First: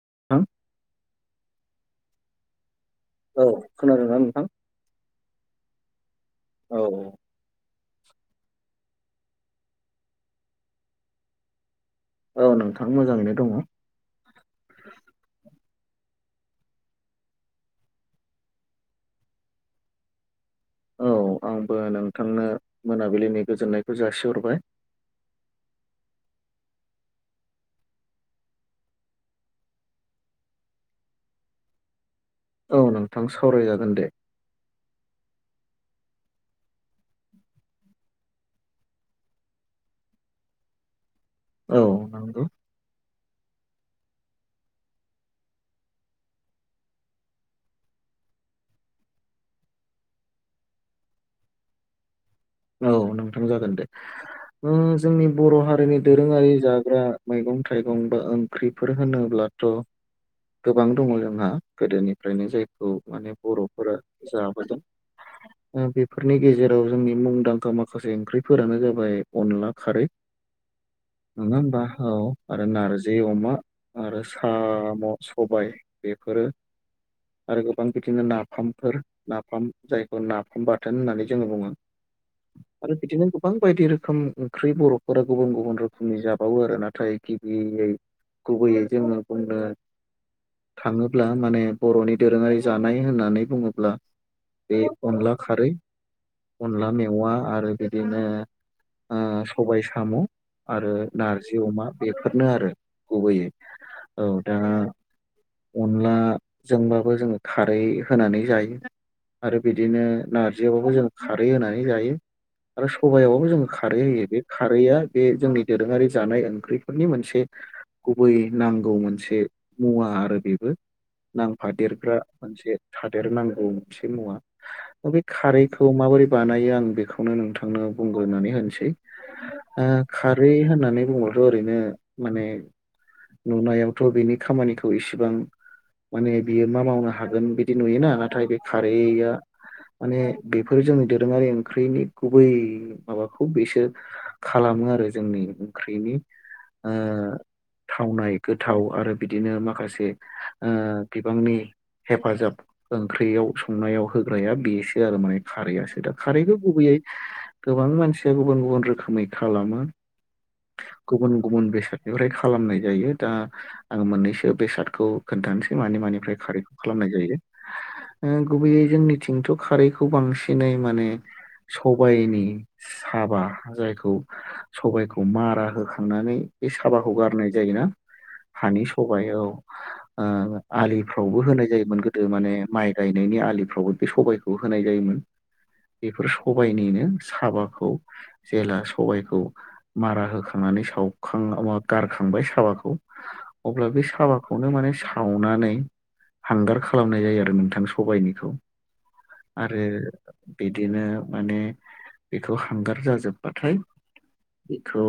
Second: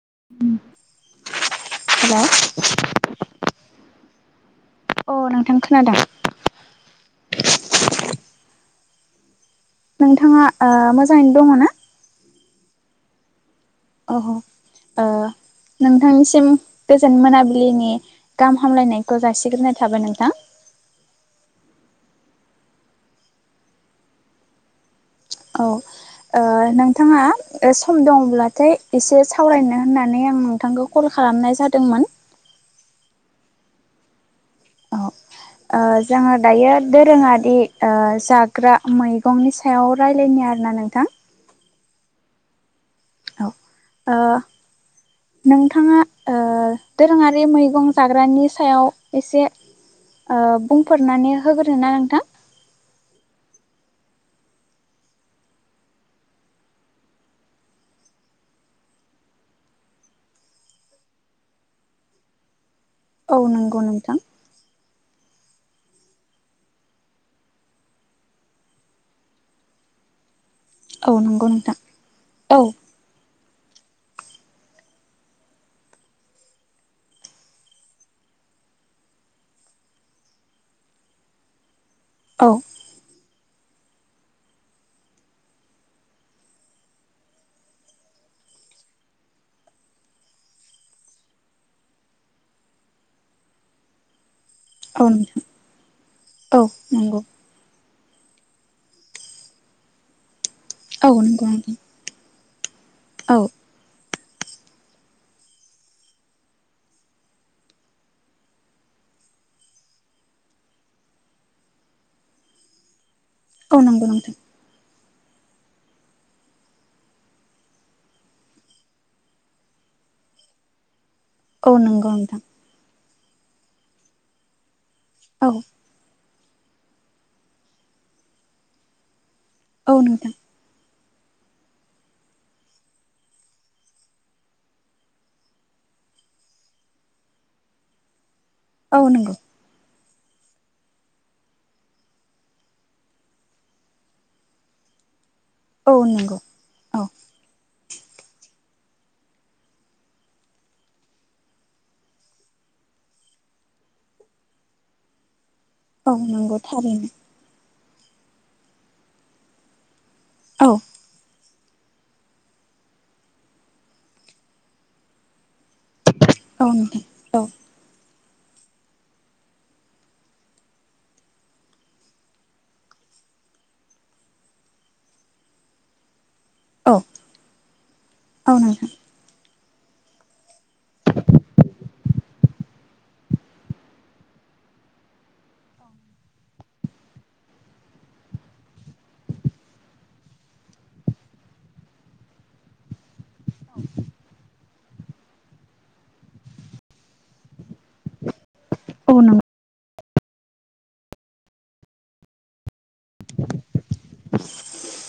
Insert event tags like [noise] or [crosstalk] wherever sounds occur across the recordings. [unintelligible] हेल'। औ खोनादोंना नोंथां? अ नोंथां खोनादों। औ - औ। नोंथांङा ओ मोजाङैनो दङो ना? औ, नोंथां मोजांङैनो दङ। अह--ओ नोंथांनिसिम गोजोन मोनाबिलिनि गाहाम हामलायनायखौ जासिग्रोनाय थाबाय नोंथां। औ, आंबो नोंथांनो मोनाबिलिनि गोजोननायखौ जासिहरबाय। औ। ओ नोंथांङा सम दङब्लाथाय, एसे सावरायनो होननानै आं नोंथांखौ कल खालाम खालामनाय जादोंमोन। औ, नोंथां सावरायजागोन दे। औ। ओ जोङो दायो दोरोंङारि जाग्रा मैगंनि सायाव रायलायनो आरो ना नोंथां। औ, नंगौ। औ ओ नोंथांङा ओ दोरोंङारि मैगं जाग्रानि सायाव एसे ओ बुंफोरनानै होग्रो ना नोंथां। औ, नोंथां जागोन दे। ओ जोंनि बर' हारिनि दोरोंङारि जाग्रा मैगं -थाइगं बा ओंख्रिफोर होनोब्ला [unintelligible] गोबां दंङो जोंहा गोदोनिफ्रायनो जायफोर [unintelligible] माने औ नंगौ बर'फोरा नोंथां जाबोदों बेफोरनि गेजेराव जोंनि मुं मुंदांखा माखासे ओंख्रिफोरानो जाबाय -अनला खारै, औ नंगौ नंङा नोंथां होमबा? ओ औ आरो नारजि अमा। आरो साम' सबाय बेफोरो आरो गोबां बिदिनो नाफामफोर, नाफाम जायखौ नाफाम बाथोन होननानै जोङो बुंङो। औ आरो बिदिनो गोबां गोबां बायदि रोखोम ओंख्रि बर'फोरा गुबुन- गुबुन रोखोमनि जाबावो आरो नाथाय गिबियै गुबैयै जोंङो बुंनो थांङोब्ला माने बर'नि दोरोङारि जानाय होननानै बुंङोब्ला बे औ अनला नोंथां खारै, औ अनला [unintelligible] नंगौ औवा आरो बिदिनो ओ सबाय साम'। आरो औ नंगौ नारजि नोंथां अमा, बेफोरनो आरो औ गुबैयै। औ दा अनलाजोंबाबो जोंङो खारै होनानै जायो। आरो बिदिनो नारजियावबाबो जों खारै होनानै जायो आरो सबायाव जों औ खारै नंगौ होयो। नोंथां बे खारैआ बे जोंनि दोरोंङारि जानाय ओंख्रिफोरनि मोनसे गुबै नांगौ मोनसे मुवा आरो बेबो। औ नंगौ नांफादेरग्रा नोंथां मोनसे थादेरनांगौ मोनसे मुवा। बे औ खारैखौ माबोरै बानायो आं बेखौनो नोंथांनो बुंग्रानै होनोसै। ओ औ नोंथां खारै होननानै बुंब्लाथ' ओरैनो माने नुनायावथ' बेनि खामानिखौ इसिबां माने बियो मा मावनो हागोन बिदि नुयोना नाथाय बे औ खारैया नंगौ माने बेफोर जोंनि दोरोङारि ओंख्रिनि गुबै माबाखौ बेसो खालामो आरो जोंनि औ ओंख्रिनि नंगौ ओ औ थावनाय गोथाव आरो बिदिनो माखासे ओ बिबांनि हेफाजाब ओंख्रियाव संनायाव होग्राया बेसो आरो माने खारै औ नंगौ खारैखौ गुबैयै थारैनो गोबां मानसिया गुबुन गुबुन रोखोमै खालामो औ गुबुन गुबुन बेसादनिफ्राय खालामनाय जायो दा आं मोननैसो बेसादखौ खोन्थानोसै मानि मानिफ्राय औ खारैखौ खालामनाय जायो नोंथां औ गुबैयै जोंनिथिंथ' खारैखौ बांसिनै माने सबाइनि साबा जायखौ सबायखौ मारा होखांनानै बे औ साबाखौ गारनाय जायोना औ हानि नोंथां सबाइयाव ओ आलिफ्रावबो होनाय जायोमोन गोदो माने माइ गायनायनि आलिफ्रावबो बे सबायखौ होनाय जायोमोन बेफोर सबायनिनो साबाखौ जेब्ला सबायखौ मारा होखांनानै सावखां मा गारखांबाय साबाखौ अब्ला बे साबाखौ खौनो माने सावनानै हांगार खालामनाय जायो आरो नोंथां सबायनिखौ औ नंगौ आरो बिदिनो माने बेखौ हांगार जाजोबबाथाय बेखौ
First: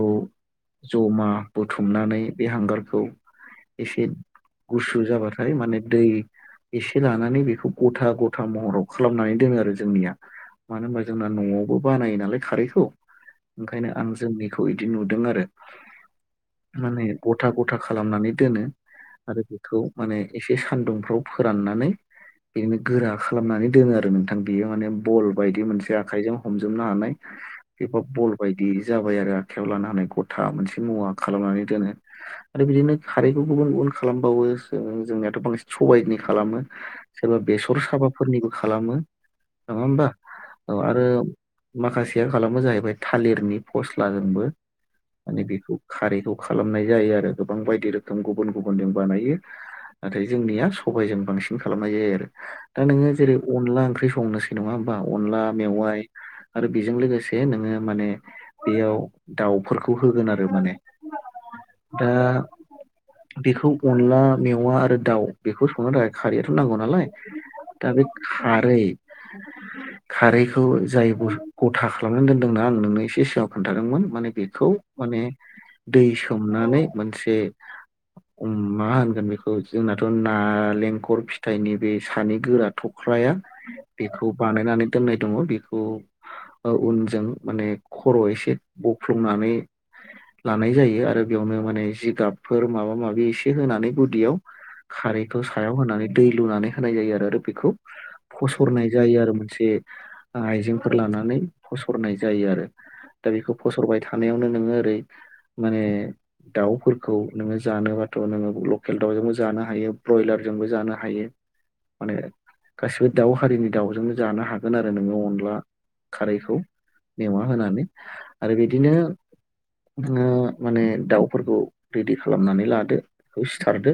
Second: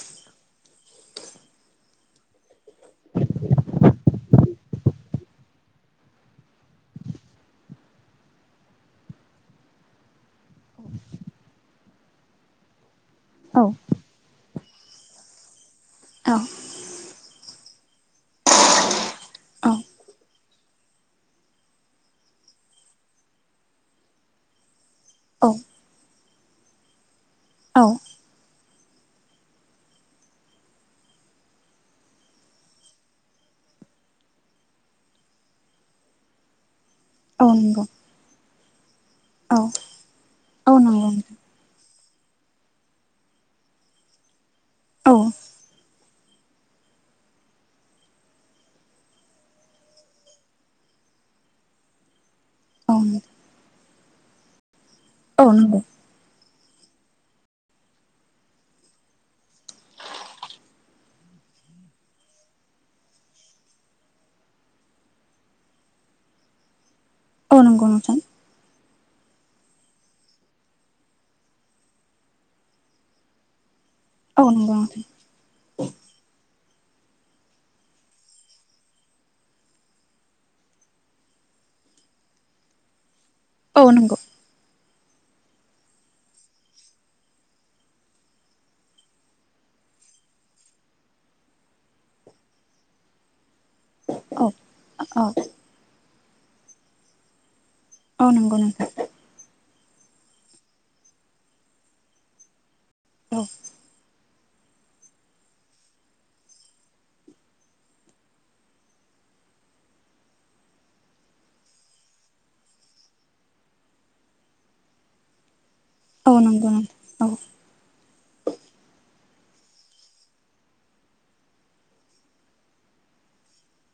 जमा बुथुमनानै बे हांगारखौ एसे गुसु जाबाथाय माने दै एसे लानानै बेखौ गथा गथा महराव खालामनानै दोनो आरो जोंनिया मानो होनबा जोंना न'आवबो बानाय नालाय खारैखौ औ ओंखायनो आं जोंनि थ इदि नुदों आरो औ माने ग था गथा खालामनानै दोनो आरो औ बेखौ माने एसे सानदुंफ्राव फोराननानै बिदिनो गोरा खालामनानै दोनो आरो नोंथां बेयो माने बल औ बायदि मोनसे आखाइजों हमजोबनो हानाय औ एबा बल बायदि जाबाय आरो आखाइयाव लानो हानाय गथा मोनसे मुवा खालामनानै दोनो आरो बिदिनो खारैखौ गुबुन गुबुन खालामबावो जों जोंनियाथ' बांसिन सबायनि खालामो सोरबा औ बेसर नंगौ साबाफोरनिबो खालामो औ नङा होमबा औ नंगौ आरो नोंथां माखासेया खालामो जाहैबाय थालिरनि फस्लाजोंबो माने बेखौ खारै खौ खालामनाय जायो आरो गोबां बायदि रोखोम गुबुन गुबुनजों बानायो नाथाय जोंनिया सबाइजों बांसिन खालामनाय जायो आरो दा औ नोङो जेरै अनला ओंख्रि संनोसै नङा होमबा अनला औ नोंथां औ नंगौ मेवाइ आरो बेजों लोगोसे नोङो माने बेयाव दाउफोरखौ होगोन आरो माने दा बेखौ अनला मेवा आरो दाउ बेखौ संनो थाखाय खारैयाथ' नांगौ नालाय औ नंगौ दा बे नोंथां खारै खारैखौ जाय गथा खालामनानै दोनदोंना आं नोंनो एसे सिगाङाव खोन थादोंमोन माने औ बेखौ नंगौ नोंथां माने दै सोमनानै मोनसे मा होनगोन बेखौ जोंनाथ' नालेंखर फिथाइनि बे सानै गोरा थख्राया औ नंगौ बेखौ बानायनानै दोननाय दङ बेखौ उनजों माने खर' एसे बफ्लंनानै लानाय जायो आरो बेयावनो माने जिगाबफोर माबा माबि एसे होनानै गुदियाव औ औ खारैखौ सायाव होनानै दै लुनानै होनाय जायो आरो आरो बेखौ औ नंगौ नोंथां सरनाय जायो आरो मोनसे आइजेंफोर लानानै होसरनाय जायो आरो दा औ बेखौ फसरबाय थानायावनो नोङो ओरै माने दाउफोरखौ नोङो जानोबाथ' नोङो लकेल दाउजोंबो जानो हायो ब्रयलार जोंबो जानो हायो माने गासिबो दाउ हारिनि दाउजोंनो जानो हागोन आरो नोङो अनला औ खारैखौ नंगौ नोंथां मेवा होनानै आरो बिदिनो नोङो माने दाउफोरखौ रेडि खालामनानै लादो बेखौ सिथारदो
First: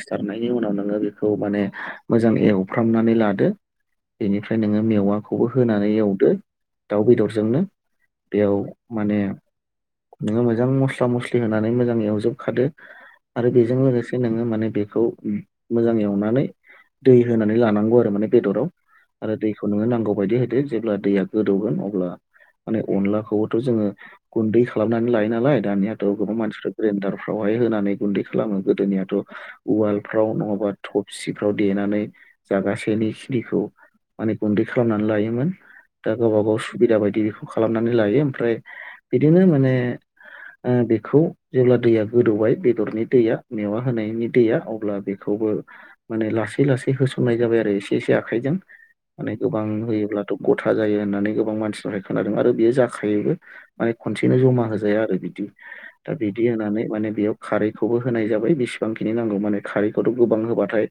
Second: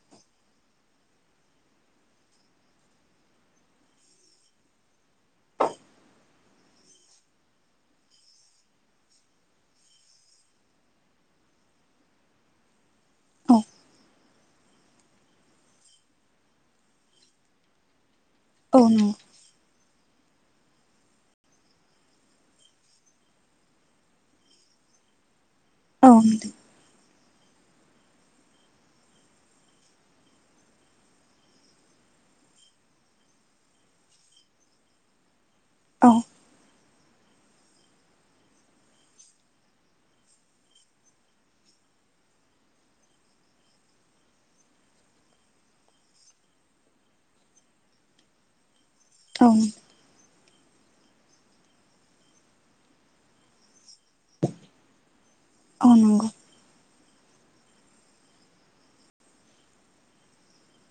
सिथारनायनि उनाव नोङो बेखौ माने मोजां एवफ्रामनानै लादो बेनिफ्राय नोङो मेवाखौबो होनानै एवदो दाउ बेदरजोंनो बेयाव माने नोङो मोजां मस्ला मस्लि होनानै मोजां एवजोबखादो आरो औ बेजों लोगोसे नोङो माने बेखौ मोजां एवनानै दै होनानै लानांगौ आरो माने बेदराव औ नंगौ आरो दैखौ नोङो नांगौ बायदि होदो जेब्ला दैया गोदौगोन अब्ला माने अनलाखौबोथ' जोङो गुन्दै खालामनानै लायो नालाय दानि आथ' औ गोबां नोंथां मानसिफ्रा ग्रेनदार फावहाय होनानै गुन्दै खालामो गोदोनियाथ' उवालफ्राव नङाबा थबसिफ्राव देनानै जागासेनि खिनिखौ माने गुन्दै खालामनानै लायोमोन। औ दा गावबा गाव सुबिदा बायदि बेखौ खालामनानै लायो ओमफ्राय बिदिनो माने ओ बेखौ जेब्ला दैया गोदौबाय बेदरनि दैया मेवा होनायनि दैया अब्ला बेखौ ओ माने लासै लासै होसननाय जाबाय आरो एसे एसे आखाइजों माने औ गोबां होयोब्लाथ' गथा जायो होननानै गोबां मानसिनिफ्राय खोनादों आरो बेयो जाखायोबो माने खनसेनो जमा होजाया आरो बि औ दा नंगौ बिदि होनानै माने बेयाव खारैखौबो होनाय जाबाय बेसेबांखिनि नांगौ माने खारैखौथ' गोबां होबाथाय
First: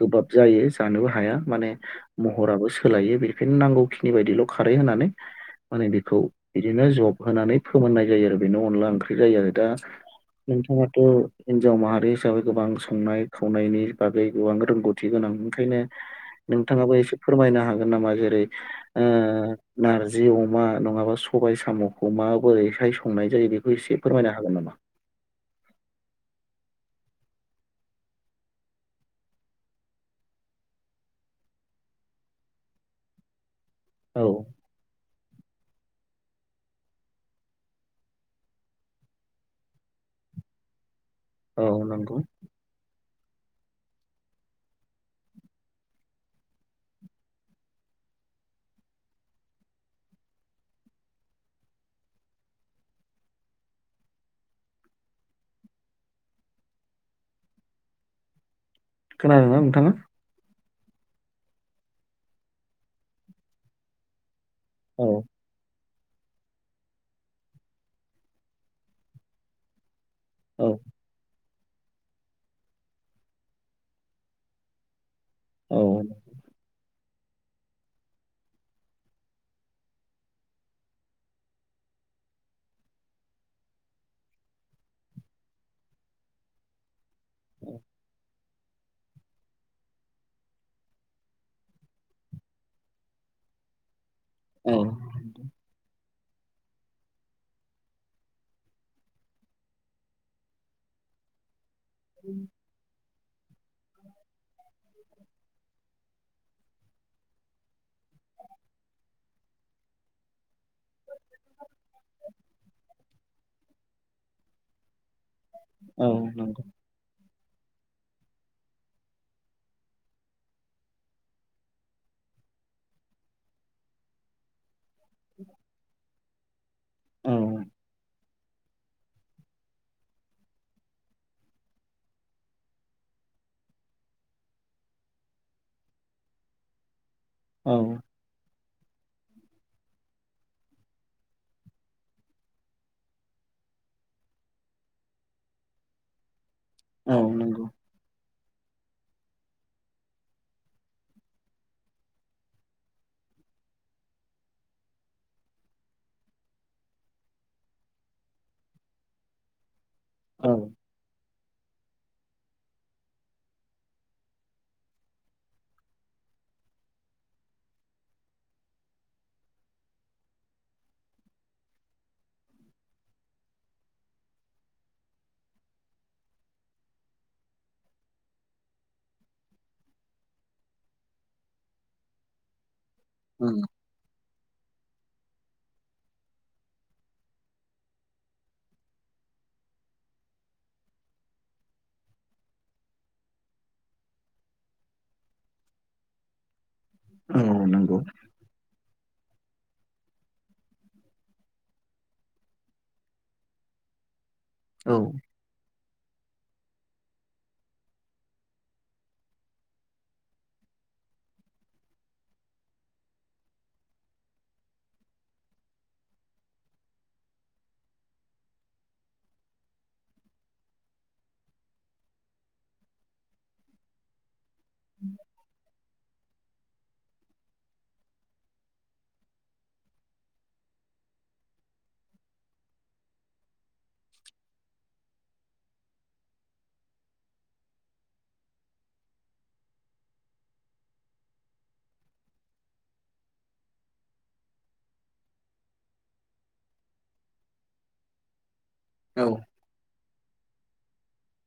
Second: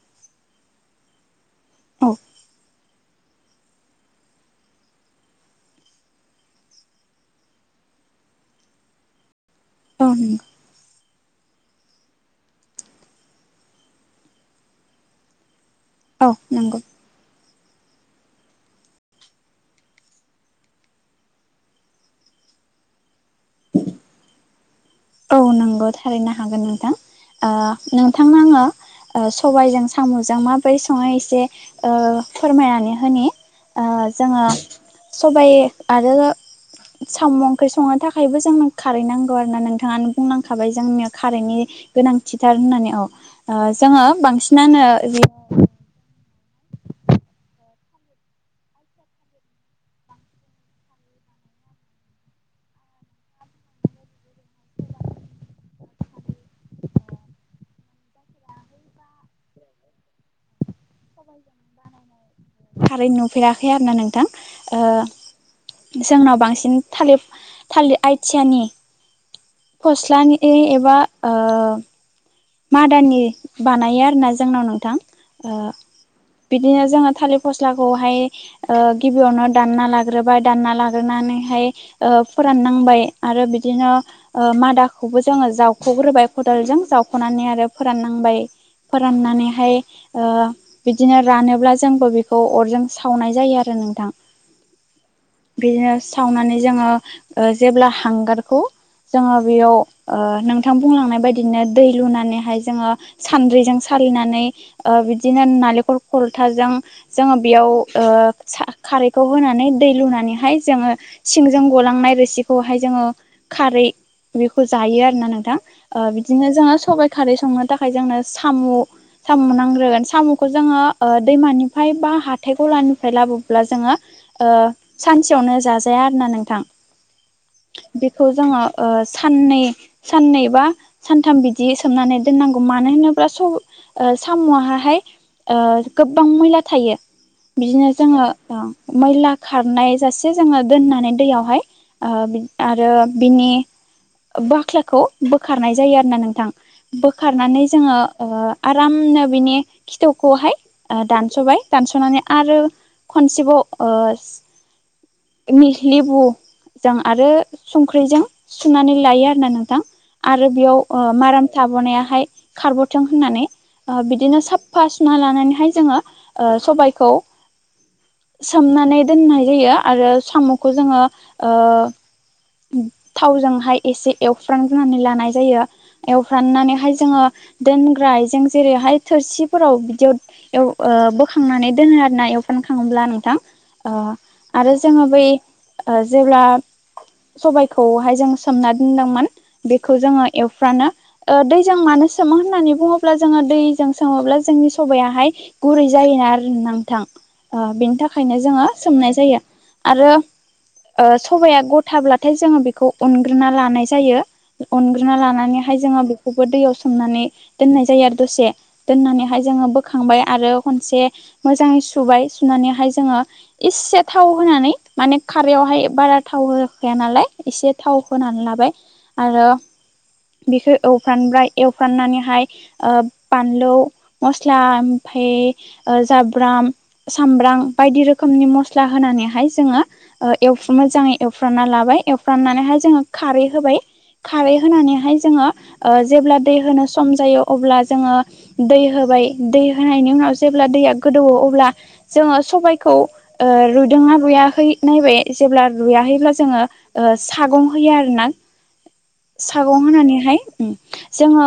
गोबाब जायो जानोबो हाया माने औ महराबो सोलायो बेनिखायनो नांगौखिनि बायदिल' खारै होनानै माने बेखौ बिदिनो जब होनानै फोमोननाय जायो आरो बेनो अनला ओंख्रि जायो आरो दा औ नंगौ नोंथाङाथ' हिनजाव माहारि हिसाबै गोबां संनाय खावनायनि बागै गोबां रोंगौथि गोनां ओंखायनो औ नंगौ नोंथाङाबो एसे फोरमायनो हागोन हागोन नामा जेरै ओ नारजि अमा नङाबा सबाय साम'खौ माबोरैहाय सङो संनाय जायो बेखौ एसे फोरमायनो हागोन नामा औ नंगौ थारैनो हागोन नोंथां ओ नोंथांनो आङो ओ सबायजों साम'जों माबोरै सङो एसे ओ फोरमायनानै होनि ओ औ जोङो सबाइ आरो साम' ओंख्रि संनो थाखायबो जोंनो खारै नांगौ आरोना नोंथां नोंथाङानो बुंलांखाबाय जोंनियाव औ कारेन्टनि नंगौ गोनांथिथार होननानै औ ओ जोङो बांसिनानो खोनादोंना नोंथाङा कारै नुफेराखै आरो ना नोंथां औ ओ जोंनाव बांसिन थालिर थालिर आइथिआनि फस्ट औ [unintelligible] एबा ओ मादानि बानायो आरोना जोंनाव नोंथां ओ औ बिदिनो जोंहा थालिर फस्लाखौहाय ओ गिबियावनो दानना लाग्रोबाय दानना लाग्रोनानैहाय ओ फोराननांबाय आरो बिदिनो ओ मादाखौबो जोङो जावख'ग्रोबाय खदालजों जाव सख'नानै आरो फोराननांबाय फोराननानैहाय ओ बिदिनो रानोब्ला जोंबो बेखौ अरजों सावनाय जायो आरो नोंथां औ बिदिनो सावनानै जोङो जेब्ला हांगारखौ जोङो बेयाव ओ नोंथां बुंलांनाय बायदिनो दै लुनानैहाय जोङो सान्द्रिजों सालिनानै ओ बिदिनो नालेंखल खलथाजों जोङो बेयाव ओ ओ सा खारैखौ होनानै दै लुनानैहाय जोङो सिंजों गलांनाय रोसिखौहाय जोङो खारै बेखौ जायो आरोना नोंथां ओ औ बिदिनो नंगौ सबाय खारै संनो थाखाय जोंनो सामु सामु नांग्रोगोन सामुखौ जोङो दैमानि हफाय बा हाथाइ गलानिफ्राय लाबोब्ला जोङो ओ सानसेयावनो जाजाया आरोना नोंथां औ बेखौ जोङो ओ साननै साननै बा सान सानथाम बिदि सोमनानै दोननांगौ मानो होनोब्ला स ओ साम'आहाहाय ओ गोबां मैला थायो औ बिदिनो जोङो ओ मैला खारनाय जासे जोङो दोननानै दैयावहाय ओ बिद आरो बिनि बाख्लाखौ बोखारनाय जायो आरो ना नोंथां औ बोखारनानै नंगौ जोङो ओ आरामनो बिनि खिथौवखौहाय दानस'बाय दानस'नानै आरो खनसेबाव ओ लिह लेबु जों आरो संख्रिजों सुनानै लायो आरोना नोंथां। आरो औ बेयाव ओ माराम थाबोनायाहाय खारबावथों होननानै। ओ बिदिनो साफ्फा सुना लानानैहाय जोङो ओ सबायखौ सोमनानै दोननाय जायो आरो साम'खौ जोङो ओ। थावजोंहाय एसे एवफ्रांनानै लानाय जायो। एवफ्राननानैहाय जोङो दोनग्रा आइजें जेरैहाय थोरसिफोराव बिदियाव एव ओ बोखांनानै दोनो आरोना एवफ्राम खाङोब्ला नोंथां उम ओ आरो। जोङो बै ओ जेब्ला सबायखौहाय जों सोमना दोनदोंमोन बेखौ जोङो एवफ फ्रानो ओ दैजों मानो सोमो होननानै बुङोब्ला जोङो दैजों सोमोब्ला जोंनि सबायाहाय गुरै जायोना आरो नांथां औ ओ बेनि नंगौ थाखायनो जोङो सोमनाय जायो। आरो ओ सबाया गथाब्लाथाय जोङो बेखौ अनग्रोना लानाय जायो औ अनग्रोना लानानै जोंहा बेखौबो दैयाव सोमनानै दोननाय जायो आरो दसे दोननानैहाय जोङो बोखांबाय आरो। एसे‌ मोजां‌यै सुबाय सुनानैहाय जोंयो एस्से थाव‌‌ होनानै‌ मानि खारैयाव‌हा इ ओमफ्राय बारा थाव होखाया नालाय एसे थाव होनानै लाबाय आरो। बेखौ एवफ्रानबाय एवफ्राननानैहाय ओ‌ बानलौ मस स्ला ओमफाय ओ जाब ब्राम सामब्राम बायदि रोखोमनि मस्ला होनानैहाय जोङो ओ एवफ मोजाङै एवफ एवफ्रानना लाबाय एवफ्राननानैहाय जोङो खारै होबाय खारै होनानैहाय जोङो ओ जेब्ला दै होनो सम जायो अब्ला जोङो दै होबाय दै होनायनि उन ओ जेब्ला दैया गोदौवो अब्ला जोङो सबायखौ ओ रुयदोंना रुयाखै नायबाय जेब्ला रुयाहैब्ला जोङो ओ सागं होयो आरोना। औ सागं होनानैहाय जोङो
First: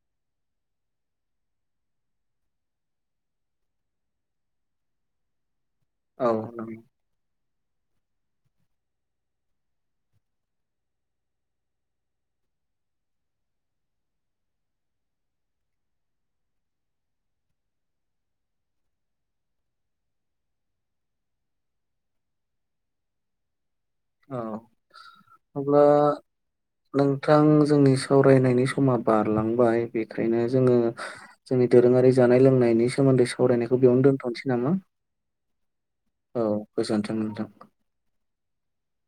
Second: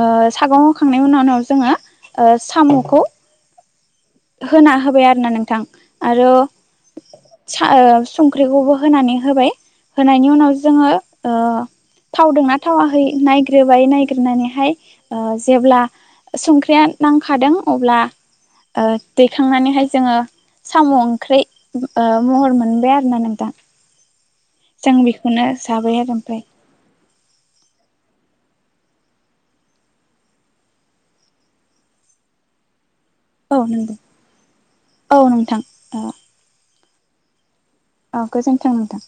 ओ सागं होखांनायनि उनाव उनाव जोङो साम'खौ होना होबाय आरोना नोंथां आरो औ नंगौ सा ओ संख्रिखौबो होनानै होबाय होनायनि उनाव जोङो ओ। थावदोंना थावाखै नायग्रोबाय नायग्रोनानैहाय ओ जेब्ला संख्रिया नांखादों अब्ला ओ दैखांनानैहाय जोङो साम' ओंख्रि ओ महर मोनबाय आरोना नोंथां। औ जों बेखौनो अब्ला जाबाय आरो ओमफ्राय नोंथां जोंनि सावरायनायनि सम समा बारलांबाय बेखायनो जोङो जोंनि दोरोङारि जानाय लोंनायनि सोमोनदै औ सावरायनायखौ नंगौ बेयावनो दोन्थ'नोसै नामा? औ नोंथां औ गोजोनथों नोंथां। औ गोजोनथों नोंथां।